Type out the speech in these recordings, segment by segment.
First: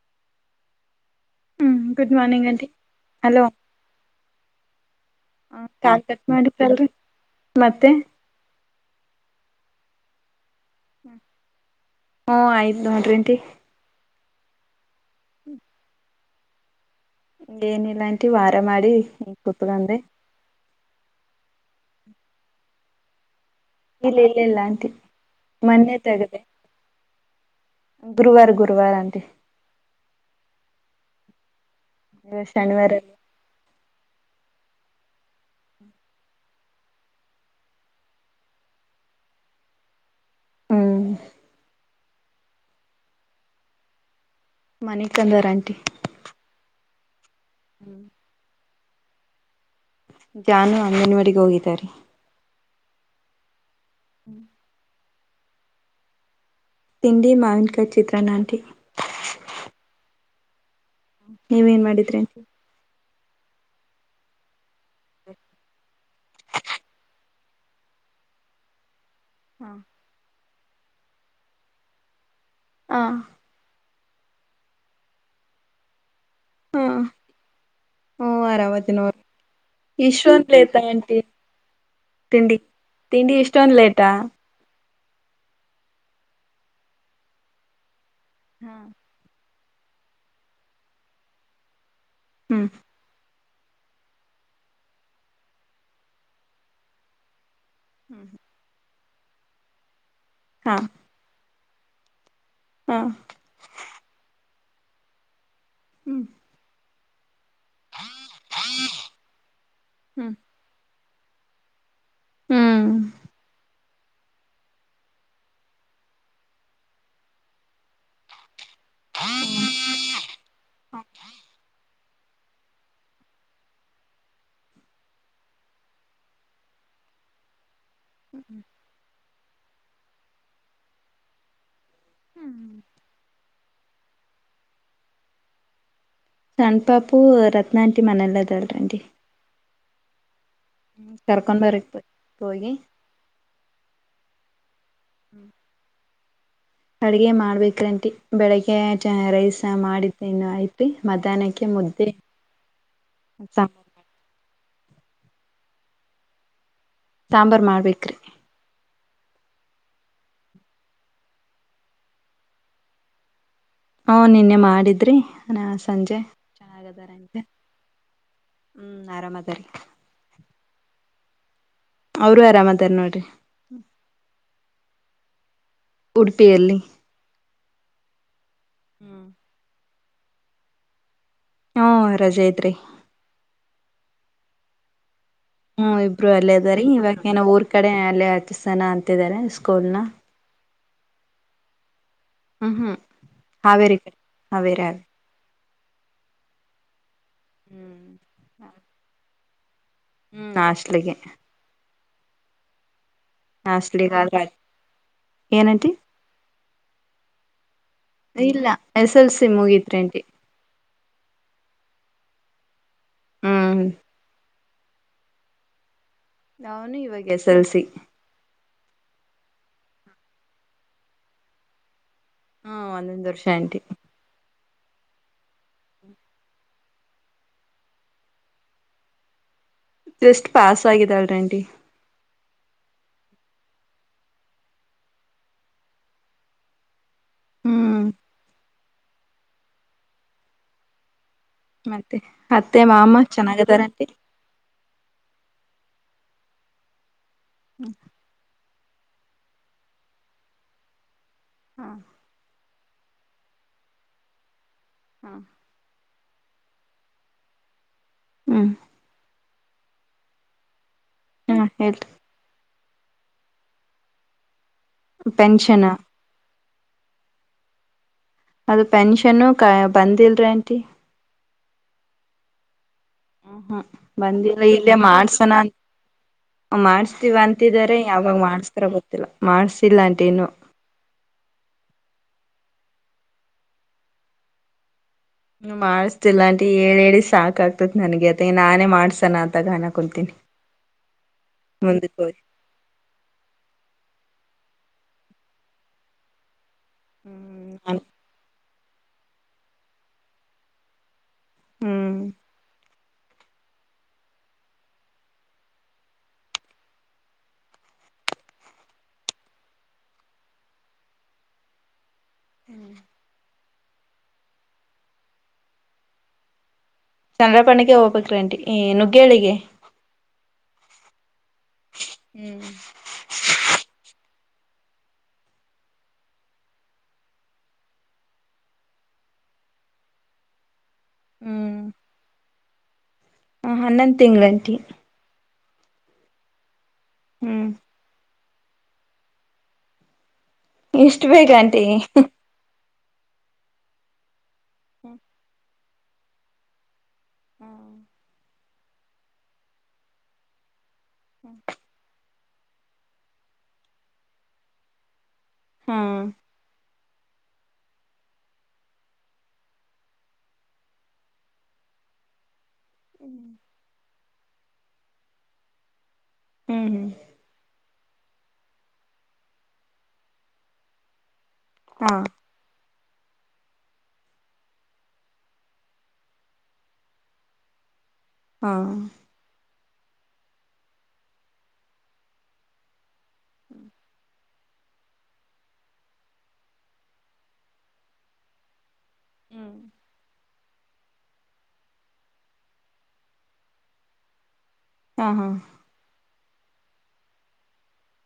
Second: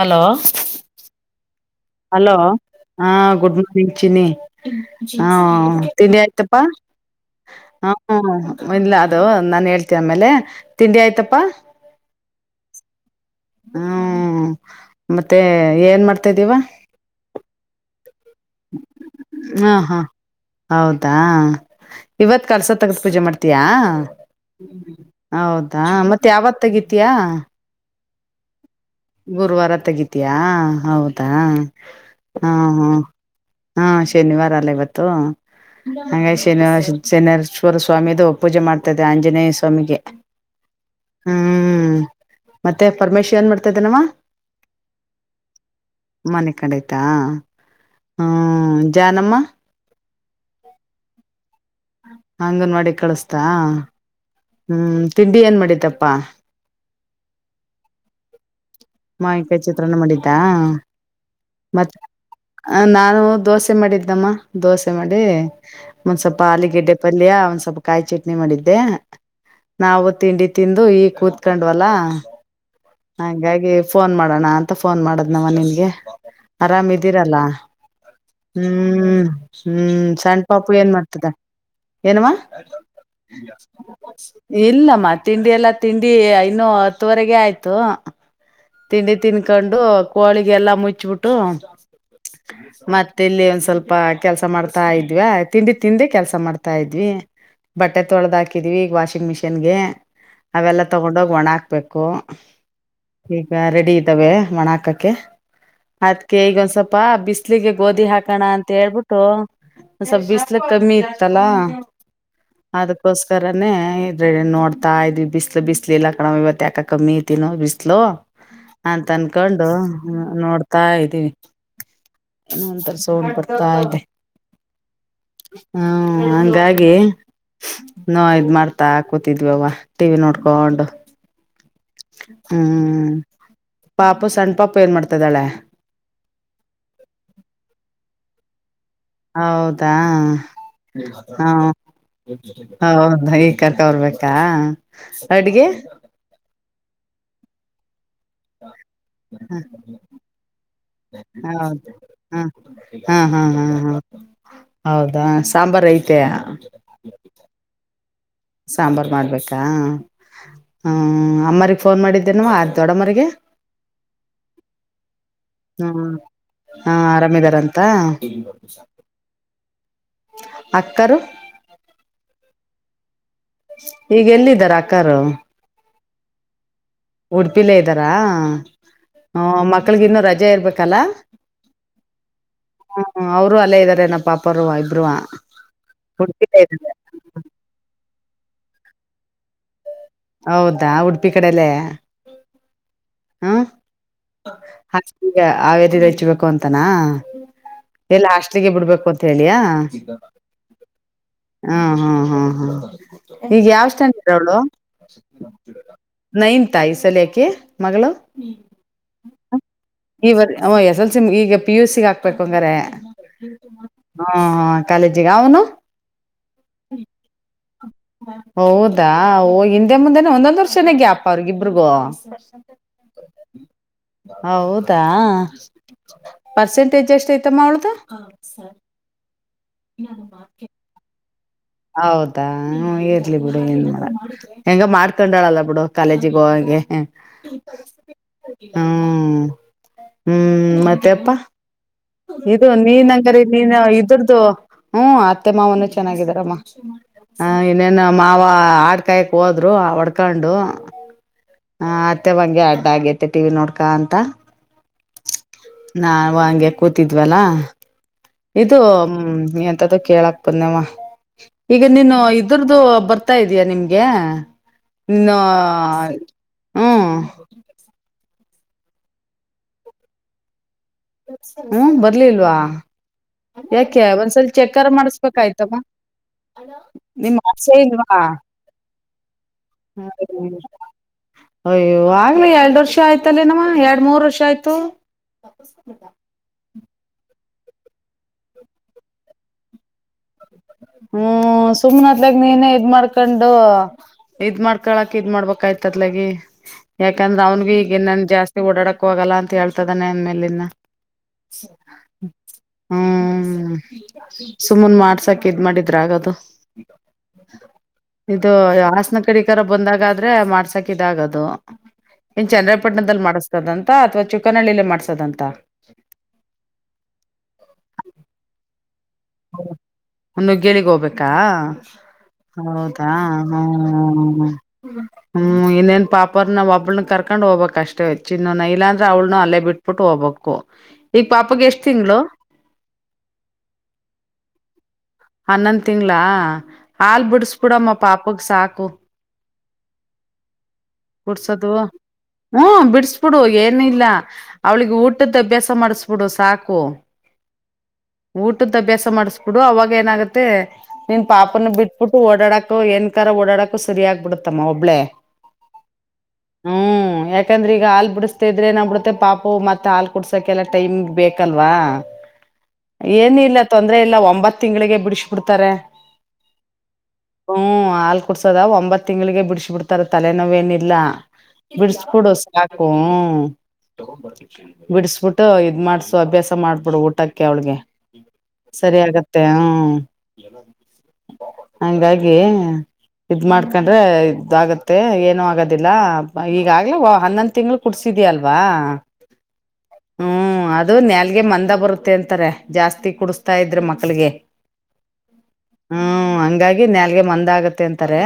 Hello hmm good hello morning aunty ಹಾ hello good morning ಚಿನಿ ಹಾ ಕಾಲ್ ತಿಂಡಿ ಕಟ್ ಆಯ್ತಪ್ಪಾ ಮಾಡಿತ್ತಲ್ರಿ ಮತ್ತೆ ಹ ಇಲ ಅದು ನಾನನ್ ಹೇಳ್ತಿ ಆಮೇಲೆ ತಿಂಡಿ ಹ್ಮ ಆಯ್ತಪ್ಪಾ ಹ್ಮ ಆಯ್ತು ನೋಡ್ರಿ ಆಂಟಿ ಹ್ಮ ಹ್ಮ್ ಮತ್ತೆ ಏನ್ ಮಾಡ್ ತದಿವಾ ಏನಿಲ್ಲ ಿ ವಾರ ಮಾಡಿ ಈ ಹ ಕುತ್ಕಂದೆ ಹಾ ಹೌದಾ ಇವತ್ ಕಳ್ಸ ತಗದ ಪೂಜೆ ಮಾಡ್ತ ತ್ಯ ಇಲ್ಲ ಇಲ್ಲ ಇಲ್ಲ ಆಂಟಿ ಹೌದಾ ಮೊನ್ನೆ ಮತ್ತೆ ಯಾವತ್ತಗಿತಯಾ ಗುರುವಾರಗ ಗು ಗುರುವಾರ ತೆಗಿತಯಾ ಹೌದು ಹಾ ಹಾ ಹಾ ಶನಿವಾರ ಹಾ ಶನಿವಾರ ಇವತ್ತು ಹನ ಶನೇಶ್ವರ ಸ್ವಾಮಿು ಪೂಜೆ ಮಾಡ್ತಾೆ ಆಂಜನೇಯ ಸ್ವಾಮಿಗೆ ಹ್ಮ್ ಹ್ಮ ಮತ್ತೆ ಪರಮೇಶ್ವರ್ ಏನ್ ಮಾಡ್ ದಿನವಾ ಮಣಿಕಂದರ್ ಆಂಟಿ ತಾ ಹ್ಮ ಜಾನಮ್ಮ ಜಾನು ಅಂಗನವಾಡಿ ಹೋಗಿ ಹಂಗನವಾಡಿ ಕಳಸ್ತಾ ಹ್ಮ್ ತಿಂಡಿ ಏನ್ ಮಾಡಿತಪ್ಪಾ ತಿಂಡಿ ಮಾವಿನಕ ಚಿತ್ರನ್ ಆಂಟಿ ದಾ ನೀವೇನ್ ಮತ ಮಾಡಿದ್ರಿ ಆಂಟಿ ನಾವು ದೋಸೆ ಮಾಡಿದ್ದಮ್ಮ ದೋಸೆ ಮಾಡಿ ಒಂದ್ ಸ್ವಲ್ಪ ಆಲ ಗಡ್ಡೆ ಪಲ್ಯ ಸ್ವಲ್ಪ ಕಾಯಿ ಚಟ್ನಿ ಮಾಡಿದ್ದೆ ಹಾ ನಾವು ತಿಂಡಿ ತಿಂದು ಈ ಕೂತ್ಕೊಂಡ್ವಲ್ಲಾ ಹಾ ಹಾಂಗಾಗಿ ಫೋನ್ ಮಾಡೋಣ ಅಂತ ಫೋನ್ ಮಾಡದ್ ನವ ನಿನ್ಗೆ ಹ್ಮ ಆರಾಮ್ದೀರಲ್ಲ ಆರಾಮದಿ ನೋಡ್ರಿ ಹ್ಮ್ ಹ್ಮ್ ಸಣ್ಣ ಇಷ್ಟೊಂದ್ ಪಾಪು ಲೇಟ ಏನ್ ಆಂಟಿ ಮಾಡ್ತದೆ ಏನ್ವಾ ತಿಂಡಿ ತಿಂಡಿ ಇಷ್ಟೊಂದ್ ಲೇಟಾ ಇಲ್ಲ ಮ ಇಲ್ಲ ತಿಂಡಿ ಎಲ್ಲಾ ತಿಂಡಿ ಇನ್ನು ಹತ್ತುವರೆಗೆ ಆಯ್ತು ತಿಂಡಿ ತಿನ್ ಇಕೊಂಡು ಕೋಳಿಗೆಲ್ಲಾ ಮುಚ್ಬಿಟ್ಟು ಹ್ಮ್ ಮತ್ತೆ ಲ ಸ್ವಲ್ಪ ಕೆಲ್ಸ ಮಾಡ್ತಾ ಇದ್ವಾ ತಿಂಡಿ ತಿಂದಿಕೆಲ್ಸ ಮಾಡ್ತಾ ಇದ್ವಿ ಬಟ್ಟೆ ತೊಳ್ದ ಹಾಕಿದೀವಿ ಈಗ ವಾಷ ವಾಷಿಂಗ್ ಮಿಷಿನ್ಗೆ ಹಾ ಅವೆಲ್ಲಾ ತಗೊಂಡೋಗ ಒಣಕ್ತ [unintelligible] ಕ್ಕೋ ಹಾ ರೆಡಿ ಇದ್ದಾವೆ ಒಣ ಹಾಕಕ್ಕೆ ಹ್ಮ್ ಅದಕೆ ಈಗ ಸ್ವಲ್ಪ- [unintelligible] ಪ್ಪಿಸ್ ಬಿಸಲಿಗೆ ಗೋಧಿ ಹಾಕೋಣ ಅಂತ ಹೇಳ್ಬಿಟ್ಟು ಒನ್ ಸ್ವಲ್ಪ್ ಹ್ಮ್ [unintelligible] ಬಿಸಲು ಕಮ್ಮಿ ಇ ತ್ತಲಾ ಅದಕ್ಕೋಸ್ಕರನೇ ಇದ ನೋಡ್ತಾ ಇದ್ವಿ ಬಿಸ್ಲು ಬಿಸ್ಲು ಇಲ್ಲ ಕಣೋ ಇವತ್ತು ಯಾಕೋ ಕಮ್ಮಿ ಐತೇನೋ [unintelligible] ಬಿಸ್ಲು ಅಂತ ಅನ್ಕೊಂಡು ಹು [unintelligible] ನೋಡ್ತಾ ಇದ್ದೀವಿ ಏನೋ ಒನ್ ತರ ಸೌಂಡ್ ಬರ್ತಾ ಇ್ದದೆ ಹ್ಮ ಹಂಗಾಗಿ ನಾ [unintelligible] ಇದ್ ಮಾಡ್ತಾಕ ತಿದ್ವವ್ವ [unintelligible] ಟಿವಿ ನೋಡ್ಕೊಂಡು ಹ್ಮ್ ಪಾಪ ಸಣ್ಣ ಪಾಪು ಏನ್ ಮಾಡ್ತಾದಾಳೆ ಸಣ್ಣ ಪಾಪು ರತ್ನಾ ಆಂಟಿ ಮನೆಯಲ್ಲ ಇದಳರಂಟಿ [unintelligible] ಹೌದಾ ಹಾ ಕರ್ಕೊಂಡ್ ಬರಕ್ ಹೋಗಿ ಹೌದ ಈಗ್ ಕರ್ಕ ಬರ್ಬೇಕು [unintelligible] ಅಡ್ಗೆ ಅಡಗೆ ಮಾಡ್ಬೇಕ್ರಂಟಿ ಬೆಳಿಗ್ಗೆ [unintelligible] ರೈಸ ಮಾಡಿದ್ದೇನು ಐತಿ ಮಧ್ಯಾಹ್ನಕ್ಕೆ ಹೌದು ಮುದ್ದೆ ಹ ಹಾ ಹಾ ಸಾ ಹಾ ಹಾ ಹೌದಾ ಸಾಂಬಾರ್ ಐತೆ ಸಾಂಬಾರ್ ಮಾಡ್ಬೇಕ್ರಿ ಸಾಂಬಾರ್ ಮಾಡ್ಬೇಕಾ ಹ್ಮ ಅಮ್ಮರ್ಗ ಫೋನ್ ಮಾಡಿದ್ದೇನವ [unintelligible] ದೊಡ್ಡಮ್ಮರಿಗೆ ಹ ನಿನ್ನೆ ಮಾಡಿದ್ರಿ ನ ಹ್ಮ್ ಸಂಜೆ ಹಾ ಚೆನ್ನಾಗದಾರಂತೆ ಆರಾಮಿದಾರಂತ ಹ್ಮ್ ಆರಾಮ್ ಅದಾರೀ ಅಕ್ಕರು ಅವರು ಆರಾಮದಾರ ನೋಡ್ರಿ ಈಗ ಎಲ್ಲಿದ್ [unintelligible] ದ್ದರಾ ಅಕ್ಕಾರು [unintelligible] ಉಡುಪಿ ಎಲ್ಲಿ ಉಡುಪಿಲೇ ಇದ್ದಾರಾ ಹ ಹ್ಮ ಮತ್ತ [unintelligible] ಮಕ್ಳಗ್ ಇನ್ನೂ ರಜೆ ಇರ್ಬೇಕಲ್ಲಾ ರಜೆ ಐತ್ರಿ ಹ್ಮ ಅವ್ರು ಅಲ್ಲೇ ಇರದ್ ಅಂದ್ರೆ ನಮ್ ಪಾಪರೊ ಇಬ್ರುವ. ಹ್ಮ್ ಇಬ್ರು ಅಲ್ಲೇ ಇದಾರಿ ಇವಕ್ ಏನ ಊರ್ ಕಡೆ ಅಲ್ಲೇ. ಸನಾ ಅಂತಿದ್ದಾರೆ ಸ್ಕೂಲ್ನ. ಹೌದಾ ಉಡ್ಪಿ ಕಡೆಲ್ಲೇ. ಹ್ಮ್ ಹು. ಹಾವೇರಿ ಬಿಟ್ ಹಾಗಿಗ ಹಾವೇರಿಗೆ ಹೆಚ್ಬೇಕು ಅಂತಾನ ಹ್ಮ್ ಎಲ್ಲ ಹಾಸ್ಟೆಲಿಗೆ ಬಿಡ್ಬೇಕು ಅಂತ ತೇಳಿಯ. ಹ್ಮ್ ಹಾಸ್ಟೆಲಿಗೆ. ಹ್ಮ ಹಾ ಹಾ. ಈಗ್ ಯಾವ್ ಸ್ಟ್ಯಾಂಡಡ್ ಆದ್ರ ಅವ್ಳು ಏನಂಟಿ ನೈನ್ಂತ ಈ ಸಲಿ ಆಕಿ. ಮಗಳು. ಇಲ್ಲ ಎಸ್ ಎಲ್ ಸಿ ಮುಗೀತ್ರಿ ಅಂಟಿ ಈವರ್ ಅಮ್ಮ ಎಸ್ ಎಲ್ ಸಿ ಮುಗ್ಯಾಗ್ ಗಿಗ್ ಈಗ ಪಿ ಯು ಸಿ ಹಾಕ್ಬೇಕು ಹಂಗಾರೆ. ಹ್ಮ್ ಹಾ ಹಾ. ಕಾಲೇಜಿಗ್ ಅವ್ನು. ನೌನು ಇವಾಗ್ ಎಸ್ ಎಲ್ಸಿ. ಹೌದಾ ಓ ಹಿಂದೆ ಮುಂದೆನೆ ಒಂದೊಂದ್ ವರ್ಷನೆ ಗ್ಯಪ ಅವ್ರಗಿಬ್ರಿಗೂ. ಹ್ಮ ಒಂದೊಂದ್ ವರ್ಷ ಆಂಟಿ ಹೌ ದಾ ಪರ್ಸೆಂಟೇಜ್ ಎಷ್ಟ್ ಐತಮ್ಮ ಅವ್ಳ್ದು. ಜಸ್ಟ್ ಪಾಸ್ ಆಗಿದಾಳ್ರಿ ಆನ್ ಹೌದಾ ಇರ್ಲಿ ಬಿಡು ಇನ್ ಮಾಡಣ ಹೆಂಗ ಮಾಡ್ಕೊಂಡಳಲ್ಲ ಬಿಡು ಕಾಲೇಜಿಗ್ ಹೋಗ ಹಾಗೆ. ಹ್ಮ್ ಹ್ಮ್. ಹ್ಮ್ ಹ್ಮ್ ಮತ್ತೆ ಅಪ್ಪ. ಮತ್ತೆ ಇದು ಅತ್ತೆ ಮಾಮ ನೀನಂಗರೆ ನೀನ್ ಚೆನ್ನಾಗದಾರಂಟಿ ಇದ್ರ್ದು ಹ್ಮ. ಅತ್ತೆ ಮಾವನು ಚೆನ್ನಾಗಿದಾರಮ್ಮ. [unintelligible] ಹಾ ಇನ್ನೆನ್ನ ಮಾವ ಆಟ್ ಕಾಯಕ್ ಹೋದ್ರು ಹೊಡ್ಕೊಂಡು. ಹಾ ಅತ್ತೆ ವಂಗೆ ಆಡ್ ದಾಗೆತೆ ಟಿ ವಿ ನೋಡ್ಕಾಂತ. ಹಾ ನಾವು ಹಂಗೆ ಕೂತಿದ್ವಲ್ಲ. ಹ್ಮ್ ಇದು ಹ್ಮ ನೀ ಎಂತದು ಕೇಳಕ್ ಬನ್ನವಾ ಹಾ ಈಗ ಹೇಳ್ರಿ ನೀನು ಇದ್ರು ಅದು ಬರ್ತಾ ಇದಯಾ ನಿಮ್ಗೆ ನೋ ಪೆನ್ಷನ್ ಹ್ಮ್ ಅದು ಪೆನ್ಷನ್ನು ಕ ಬಂದಿಲ್ರೀ ಆಂಟಿ ಹ್ಮ್ ಬರ್ಲಿಲ್ವಾ ಹ್ಮ್ ಹ್ಮ್ ಯಾಕೆ ಒಂದ್ಸಲ ಬಂದಿಲ್ಲ ಚೆಕ್ಕರ್ ಇಲ್ಲೇ ಮಾಡ್ಸೋಣ ಮಾಡಸ್ಬೇಕಾಯ್ತಮ್ಮ ಅನ್ ಮಾಡಸ್ತಿವ ನಿಮ್ ಆಸೆ ಅಂತಿದಾರೆ ಇಲ್ವಾ ಯಾವಾಗ ಮಾಡಸ್ತಾರ ಗೊತ್ತಿಲ್ಲ ಮಾಡ್ಸಿಲ್ಲಾಂಟಿ ಇನ್ನೂ ಎರಡು ವರ್ಷ ಆಯ್ತಲ್ಲೇವ ಎರಡ್ ಮೂರ್ ವರ್ಷ ಆಯ್ತು ಮಾಡಸ್ತಿಲ್ಲ ಅಂಟಿ ಏಳೆಳಿ ಸಾಕ್ ಆಗ್ತತ್ ನನಗೆ ಅತ್ತ ನಾನೇ ಮಾಡ್ಸಣ ಆತಗ ಅಣ ಕೊತೀನಿ ಹ್ಮ್ ಸುಮ್ನೆದ್ಲಗ್ ನೀನೇ ಇದ್ ಮಾಡ್ಕೊಂಡು ಇದ್ ಮಾಡ್ಕ ಕಳಕ ಇದ್ ಮಾಡ್ಬಬೇಕಾಯಿತ್ ಆತ್ಲಗಿ ಯಾಕಂದ್ರೆ ಅವನ್ಗ ಈಗ ಹ್ಮ್ ಇನ್ನ ಜಾಸ್ತಿ ಓಡಾಡಕ್ ಕಕ್ ಹೋಗಲ್ಲ ಅಂತ ಹೇಳ್ತದನೆ ಎ ಮೇಲನ್ನ ಹ್ಮ್ ಹ್ಮ ಹ್ಮ್ ಸುಮ್ಮನ್ ಮಾಡ್ಸ್ ಇದ್ ಮಾಡಿದ್ರ ಆಗದು ಇದು ಹಾಸನ ಕಡಿಕರ ಬಂದಾಗಾದ್ರೆ ಮಾಡ್ಸಾಕಿದಾಗದು ಏನ್ ಚೆನರಾಯ್ಪಟ್ಟಣದಲ್ಲಿ ಮಾಡಿಸ ದಂತ ಅಥವಾ ಚುಕ್ಕನಹಳ್ಳಿಲೆ ಮಾಡ್ಸದಂತ ಚನ್ರಾಯ್ಪಟ್ಣಕ್ಕೆ ಹೋಗ್ಬೇಕ್ರಿ ಆಂಟಿ ಎ ಏನು ಗೆಳಿಗೆ ಒನ್ನುಗೇಳಿಗೆ ಹೋಗ್ಬೇಕ್ ದಾ ಹ್ಮ್ ಹೌದಾ ಹ್ಮ್ ಹಮ್ ಹಮ್ ಹಮ್ ಹ್ಮ್ ಇನ್ನೇನ್ ಪಾಪರ್ನ ಒಬ್ಳನ ಕರ್ಕೊಂಡ್ ಹೋಗ್ಬೇಕ್ ಅಷ್ಟೇ ಚಿನ್ನುನ ಇಲಾಂದ್ರೆ ಅವಳನು ಅಲ್ಲೇ ಬಿಟ್ಬಿಟ್ಟು ಹೋಗ್ಬೇಕು. ಈ ಪಾಪುಗೆ ಎಷ್ಟ್ ಹ್ಮ್ ತಿಂಗಳು ಹ ಹನ್ನೊಂದು ತಿಂಗಳಂಟಿ ಹನ್ನೊಂದ್ ತಿಂಗಳಾ ಹಾಲ್ ಹ್ಮ್ ಬಿಡಸ್ಬಿಡಮ್ಮ ಪಾ ಪುಗ್ ಸಾಕು ಇಷ್ಟ್ ಬೇಗ್ ಆಂಟಿ ಬುಡು ಏನ್ ಇಲ್ಲ ಅವಳಿಗೆ ಊಟದ್ದ ಅಭ್ಯಾಸ ಮಾಡಿಸ ಬಿಡು ಸಾಕು ಹ್ಮ ಟ್ಟದ್ ಅಭ್ಯಾಸ ಮಾಡಿಸ್ಬಿಡು ಅವಾಗ ಏನಾಗುತ್ತೆ ನಿನ್ ಪಾಪನ ಬಿಟ್ಬಿಟ್ಟು ಓಡಾಡಕ್ ತುಏನ್ ಕರ ಓಡಾಡಕು ಸರಿ ಆಗ್ಬಿಡುತ್ತಮ್ಮ ಒಬ್ಳೇ ಹಾ ಯಾಕಂದ್ರೆ ಈಗ ಹಾಲ್ ಬಿಡಿಸ್ದ ಇದ್ರೆ ನಾ ಬಿಡುತ್ತೆ ಪಾಪು ಮತ್ತ್ ಹಾಲ್ ಕುಡ್ಸಕ್ಕೆಲ್ಲ ಟೈಮ್ ಬೇಕಲ್ವಾ ಏನಿಲ್ ಲ್ಲ ತೊಂದ್ರರೆ ಇಲ್ಲ ಒಂಬತ್ತು ತಿಂಗಳಿಗೆ ಬಿಡಿಸಿ ಬಿಡ್ತಾರೆ ಹ್ಮ್ ಹ್ಮ್ ಹ್ಮ್ ಹಾಲ್ ಕುಡ್ಸದ ಒಂಬತ್ ತಿಂಗಳಿಗೆ ಬಿಡಿಸಿ ಬಿಡ್ತಾರ ತಲೆನೋವೇನಿಲ್ಲಾ ಹಾ ಬಿಡ್ಸ್ಬಿಡು ಸಾಕ್ ಹೂ ಬಿಡಿಸಬಿಟ್ಟು ಇದ್ ಮಾಡ್ಸು ಅಭ್ಯಾಸ ಮಾಡ್ಬಿಡು ಊಟಕ್ಕೆ ಅವಳಿಗೆ ಹಾ ಸರಿ ಆಗತ್ತೆ ಹ್ಮ ಹಂಗಾಗಿ ಆಗಿ ಇದ್ ಮಾಡ್ಕೊಂಡ್ರೆ ಅ ಆಗತ್ತೆ ಏನು ಆಗೋದಿಲ್ಲ ಈಗಾಗ್ಲೇ ಹನ್ನೊಂದ್ ತಿಂಗ್ಗಳು ಕುಡ್ಸಿದ್ಯಾಲ್ವಾ ಹ್ಮ್ ಹ್ಮ್ ಅ ಅದು ನಾಲಿಗೆ ಮಂದ ಬರುತ್ತೆ ಅಂತಾರೆ ಜಾಸ್ತಿ ಕುಡು ತಾ ಇದ್ರೆ ಮಕ್ಳಿಗೆ ಹಾ ಹಾ ಹಾಗಾಗಿ ನಾಲಿಗೆ ಮಂದ ಆಗತ್ತೆ ಅಂತಾರೆ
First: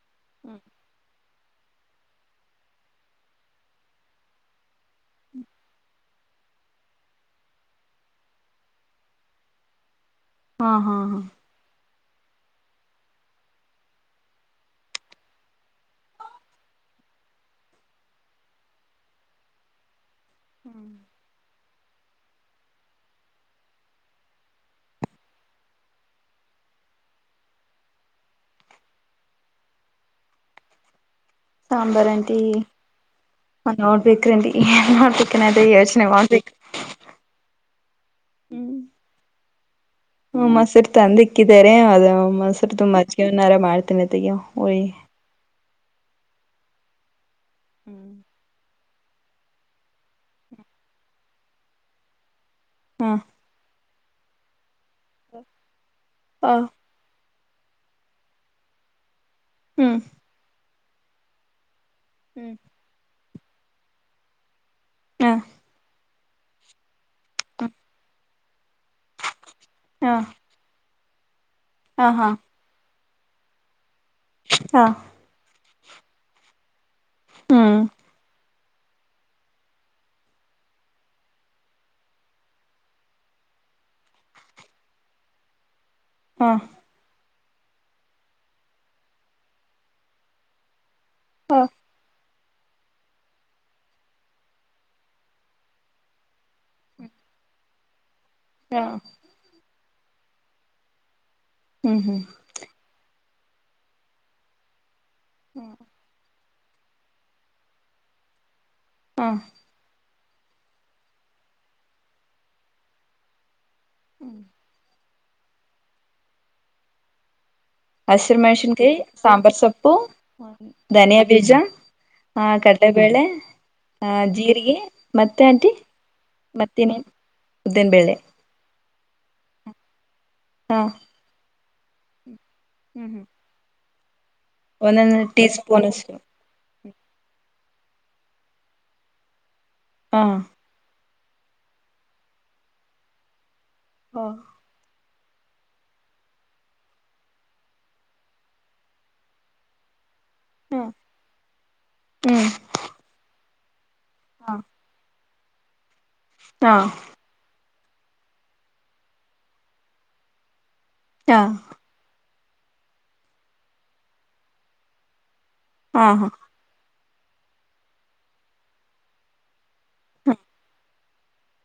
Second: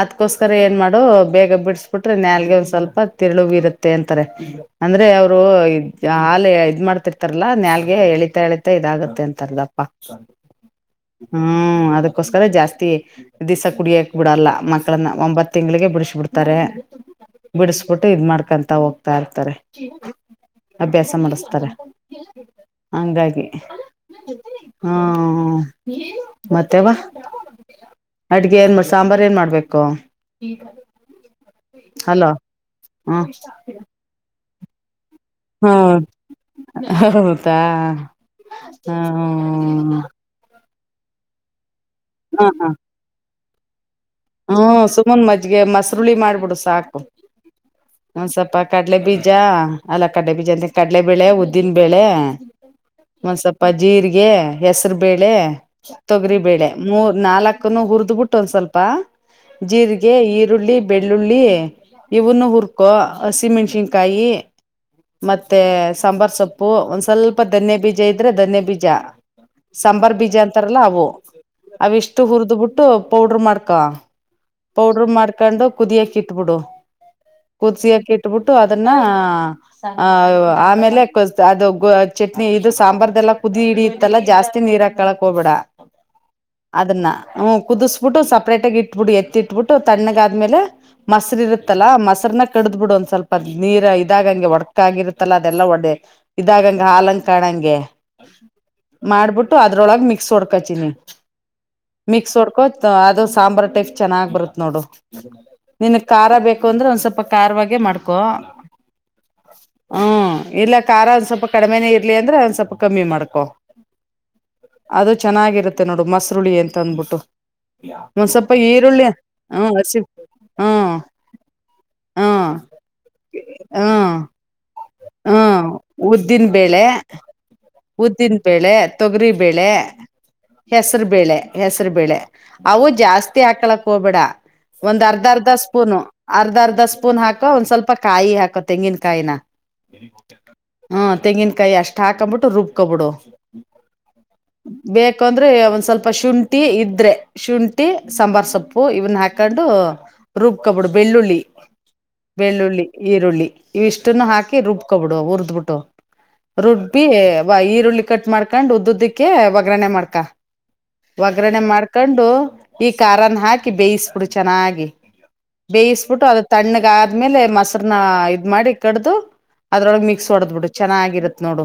ಅದ್ಕೋಸ್ಕರ ಏನ್ ಮಾಡು ಬೇಗ ಬಿಡಿಸಬಿಟ್ರೆ ನಾಲ್ಗೆ ಒಂದ್ ಸ್ವಲ್ಪ ತಿರುಳ ಇರುತ್ತೆ ಅಂತಾರೆ ಅಂದ್ರೆ ಅವರು ಹಾಲೆ ಇದ್ ಮಾಡ್ತಿರ್ತಾರಲ್ಲಾ ನಾಲ್ಗೆ ಎಳಿತಾ ಎಳಿತಾ ಇದಾಗುತ್ತೆ ಅಂತ ತರ್ಲಪ್ಪ ಹಾ ಹಾ ಹಾ ಹ್ಮ್ ಅದೇ ಕ್ಕೋಸ್ಕರ ಜಾಸ್ತಿ ದಿಸ ಕುಡಿಯಕ್ ಬಿಡಲ್ಲ ಮಕ್ಕಳನ್ನ ಒಂಬತ್ ತಿಂಗಳಿಗೆ ಬಿಡಿಸ್ ಬಿಡ್ತಾರೆ ಬಿಡಿಸಬಿಟ್ಟು ಇದ್ ಮಾಡ್ಕೊಂತ ಹೋಗ್ತಾ ಇರ್ತಾರೆ ಅಭ್ಯಾಸ ಮಾಡಸ್ತಾರೆ ಹಂಗಾಗಿ ಹಾ ಮತ್ತೆವಾ ಅಡುಗೆ ಏನ್ ಸಾಂಬಾರು ಏನ್ ಮಾಡ್ಬೇಕು ಹಲೋ ಸಾಂಬಾರಟಿ ಹ್ಮ ನೋಡ್ಬೇಕ್ರನ್ಡಿ ಏ ಮಾಡ ಹಾ ಹೌದಾ. ಹಾ ಹ್ಮ ಹಾ ಮೊಸರು ತಂದಿಕ್ಕಿದ್ದಾರೆ ಅದೇ ಹ ಮನ್ಸರ ಹ ತುಂಬ [unintelligible] ನರ ಮಾಡಿ ಹ್ಮ್ ಸುಮನ್ ಮಜ್ಗೆ ಮಸ್ತ್. ಸರುಳಿ ಮಾಡ್ಬಿಡು ಸಾಕು. ಹಾಂಸಪ್ಪಾ ಕಡಲೆ ಬೀಜ ಅಲ್ಲ ಕಡಲೆಬೀಜ ಅಂತ ಕಡಲೆಬೇಳೆ, ಉದ್ದಿನ ಬೇಳೆ ಹಾ ಒನ್ ಸ್ವಲ್ಪ ಬಾ ಇಲ್ಲಿ. ಜೀರಿಗೆ ಹೆಸ್ ಹೆಸರ ಬೇಳೆ, ತೊಗರಿ ಹ ಬೇಳೆ ಮೂರ್, ನಾಲ್ಕು ಅದನ್ ಹುರುದ್ ಬಿಟ್ಟ ಒಂದ್ ಸ್ವಲ್ಪ ಹ್ಮ್ ಜೀರಿಗೆ, ಈರುಳ್ಳಿ ಬೆಳ್ಳುಳ್ಳಿ ಇವನು ಹ್ಮ್ ಹುರ್ಕೊ. ಹಸಿ ಮೆಣಸಿನಕಾಯಿ. ಮತ್ತೆ ಹಾ ಎಸ್ ಸಾಂಬಾರ್ ಸೊಪ್ಪು ಒಂದ್ ಸ್ ಸ್ವಲ್ಪ ಧನ್ಯ ಬೀಜ ಅಂದ್ರೇ ಧನ್ಯ ಬೀಜ. ಬೀಜ ಸಾಂಬಾರ್ ಹಾ ಬೀಜ ಅಂತಾರಲ್ಲ ಅವು. ಹಾ ಆವಿಷ್ಟು ಹಾ ಹುರುದ್ ಬಿಟ್ಟು ಪೌಡರ್ ಮಾಡ್ಕಾ. ಹಾ ಪೌಡ್ರ ಮಾಡ್ಕೊಂಡು ಕುುದಿಯಕ್ ಇಟ್ಬುಡು. ಹ್ಮ್ ಕುದಿಸಿಯಾಕ್ ಇಟ್ ಬುಟ್ಟು ಮತ್ತು ಅದನ್ನ ಆ ಆಮೇಲೆ ಅದು ಬ ಅದ ಚಟ್ನಿ ಇದು ಸಾಂಬಾರ್ದಲ್ಲಾ ಕುದಿ ಇಡಿ ಇತ್ತಲ್ಲ ಜಾಸ್ತಿ ನೀರ ಹಾಕಳಕ್ ಹೋಗ್ಬೇಡಾ. ಹಾ ಅದನ್ನ ಹು ಕುದುಸ್ಬಿಟ್ಟು ಸಪ್ರೇಟ ಆಗಿ ಇಟ್ಟು. ಇಟ್ಬಿಡ್ ಎತ್ತಿ ಇಟ್ಬಿಟ್ಟು ತಣ್ಣಗ ಆದ್ಮೇಲೆ ಮೊಸರ್ ಹಾ ಇರುತ್ತಲ್ಲಾ ಮೊಸರ್ನ ಕಡದ್ ಬಿಡ್ ಒಂದ್ ಸ್ವಲ್ಪ ನೀರ ಇದಾಗಂಗೆ ಒಡ್ಕ ಆಗಿರತ್ತಲ್ಲ ಅದೆಲ್ಲ ಒಡೆ ಇದಾಗಂಗಗೆ ಹಾಲಂ ಕಾಣಂಗೆ ಹಾ ಮಾಡ್ಬಿಟ್ಟು ಅ ಅದ್ರೊಳಗೆ ಮಿಕ್ಸ್ ಹೊಂಡಕ್ಕಚಿನ್ನಿ ಹ್ಮ್ ಹ್ಮ್ ಮಿಕ್ಸ್ ಹೊಡ್ಕೋ ಅದು ಸಾಮಂಬ್ರ ಎ ಚೆನ್ನಾಗ್ ಬರುತ್ತತ್ ನೋಡು ನಿನ್ ಖಾರ ಬೇಕ ಕುಂದ್ರೆ ಒಂದ್ ಸ್ವಲ್ಪ ಕಾರಾರ್ವಾಗೆ ಮಾಡ್ಕೊ ಹಾ ಹ್ಮ ಇಲ್ಲ ಖಾರ ಒಂದ್ ಸ್ವಲ್ಪ ಕಡಿಮೆನೇ ಇರ್ಲಿ ಅಂದ್ರೆ ಒಂದ್ ಸ್ವಲ್ಪ ಕಮ್ಮಿ ಮಾಡ್ಕೊ ಅದ್ ಚೆನ್ನಾಗಿರುತ್ತೆ ನೋಡು ಮಸರುಳಿ ಅಂತ ಅಂದ್ಬಿಟ್ಟು ಯ ಮಸ ಮೆಣ್ಸಿನ್ಕಾಯಿ ಸಾಂಬಾರ್ ಸೊಪ್ಪು ಹ್ಮ್ ಧನಿಯಾ ಬೀಜ ಆ ಹ್ಮ್ ಕಡಲೆಬೇಳೆ ಹ್ಮ್ ಆ ಜೀರಿಗೆ ಮತ್ತೆ ಹ್ಮ್ ಆಂಟಿ ಉದ್ದಿನ ಬೇಳೆ ಮತ್ತೇನ ಉದ್ದಿನಬೇಳೆ ತೊಗರಿಬೇಳೆ ಹಾ ಹೆಸರು ಬೇಳೆ ಹೆಸರು ಬೇಳೆ ಅವು ಹ್ಮ್ ಹ್ಮ್ ಜಾಸ್ತಿ ಕೋಬೆಡ ಒಂದ್ ಒಂದೊಂದು ಅರ್ಧ ಟೀ ಅರ್ಧ ಸ್ಪೂನ್ ಸ್ಪೂನು ಅಷ್ಟು ಅರ್ಧ ಅರ್ಧ ಸ್ಪೂ ಪೂನ್ ಹಾಕೊ ಒಂದ್ ಸ್ವಲ್ಪ ಕಾಯಿ ಹಾಕೋ ತೆಂಗಿನಕಾಯಿನ ಹಾ ಹ್ಮ ತೆಂಗಿನಕಾಯಿ ಅಷ್ಟು ಹಾಕೊಂಬಿಟ್ಟು ರುಬ್ಕೊಬಿಡು ಹ್ಮ ಬ ಅಂದ್ರೆ ಒಂದ್ ಸ್ವಲ್ಪ ಶುಂಠಿ ಇದ್ರೆ ಶುಂಠಿ ಸಾಂಬಾರ್ ಸೊಪ್ಪು ಇವನ್ನ ಹಾಕೊಂಡು ರುಬ್ಕಬುಡು ಬೆಳ್ಳುಳ್ಳಿ ಹ್ಮ್ ಬೆಳ್ಳುಳ್ಳಿ ಈರುಳ್ಳಿ ಇಸ್ಟುನ್ನು ಹಾ ಹಾಕಿ ದುಬ್ಕೋಬಿಡು ಅವ್ರು ಬುಟ್ಟೋ ಹಾ ರುಬ್ಬಿ ವೈ ಈರುಳ್ಳಿ ಕಟ್ ಮಾಡ್ಕೊಂಡ್ ಉದ್ದದಕ್ಕೆ ಒಗ್ಗರಣೆ ಮಾಡ್ಕಾ ಹಾ ಒಗ್ಗರಣೆ ಮಾಡ್ಕೊಂಡು ಈ ಖಾರನ್ನ ಹಾಕಿ ಬೇಯಿಸಬಿಡು ಚೆನ್ನಾಗಿ ಬೇಯಿಸ್ಬಿಟ್ಟು ಹಾ ಅದ ತಣ್ಣಗ ಅಮೇಲೆ ಮೊಸ್ರನ ಇದ್ ಮಾಡಿ ಕಡ್ದು. ಅದ್ರೊಳ್ಗ್ ಮಿಕ್ಸಿ ಹೊಡ್ದ್ಬುಡು ಚೆನ್ನಾಗ್ ನೋಡು.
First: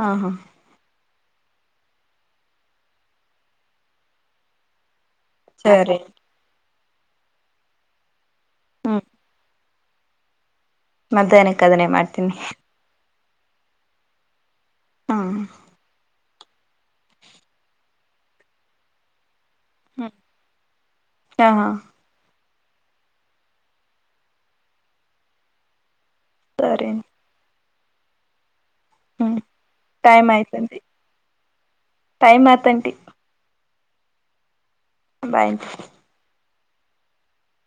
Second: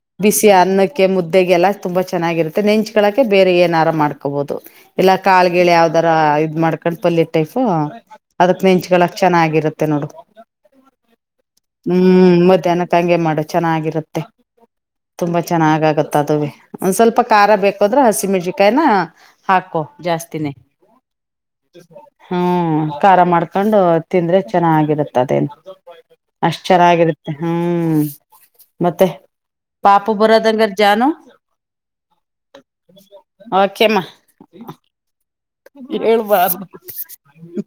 ಹಾ ಹಾ ಬಿಸಿ ಅನ್ನಕ್ ಕೆ ಮುದ್ದೆಗೆಲ್ಲಾ ತುಂಬಾ ಚೆನ್ನಾಗಿರುತ್ತೆ ನೆಂಚ್ಕಳಕೆ ಬೇರೆ ಏನ ಆರ ಮಾಡ್ಕೋಬೊದು. ಇಲ್ಲ ಕಾಳ್ಗಿಳ್ ಸರಿ ಯಾವ್ದರ ಇದ್ ಮಾಡ್ ಕಣ್ಪಲ್ಯದ್ ಟೈಪು. ಅದಕ್ ಹ್ಮ್ ನೆಂಚ್ಕಳಕ್ ಚೆನ್ನಾಗಿರು ತ್ತೆ ನೋಡು. ಮಧ್ಯಾಹ್ನಕ್ಕೆ ಅದನ್ನೇ ಮಾಡ್ತೀನಿ ಹ್ಮ್ ಮಧ್ಯಾಹ್ನಕ್ ಹಂಗೆ ಮಾಡು ಚೆನ್ನಾಗಿರುತ್ತೆ. ಹಾ ತುಂಬಾ ಹ್ಮ್ ಚೆನ್ನಾಗಗದ್ ತದುವೆ ಒಂದ್ ಸ್ವಲ್ಪ ಖಾರ ಬೇಕದ್ರೆ ಹಸಿ ಮೆಣ್ಷಿನ್ಕಾಯ್ನ ಹಾಕ್ ಜಾಸ್ತಿನೇ. ಹಾ ಹಾ ಹ್ಮ್ ಖಾರ ಮಾಡ್ಕೊಂಡು ತಿಂದ್ರೆ ಚೆನ್ನಾಗಿರುತ್ತದೇನು. ಅಷ್ಟ್ ಸರಿ ಚೆನ್ನಾಗಿರುತ್ತೆ ಹ್ಮ ಹ್ಮ್ ಮತ್ತೆ ಹ್ಮ್ ಪಾಪು ಟೈಮ್ ಬರೋದಂಗರ್ ಆಯ್ತಂಟಿ ಜಾನು ಟೈಮ್ ಆತಂಟಿ ಕೆಮ ಬಾಯ್ ಆಂಟಿ ಹೇಳ್ ಬಾರ್ದ್ [inaudible]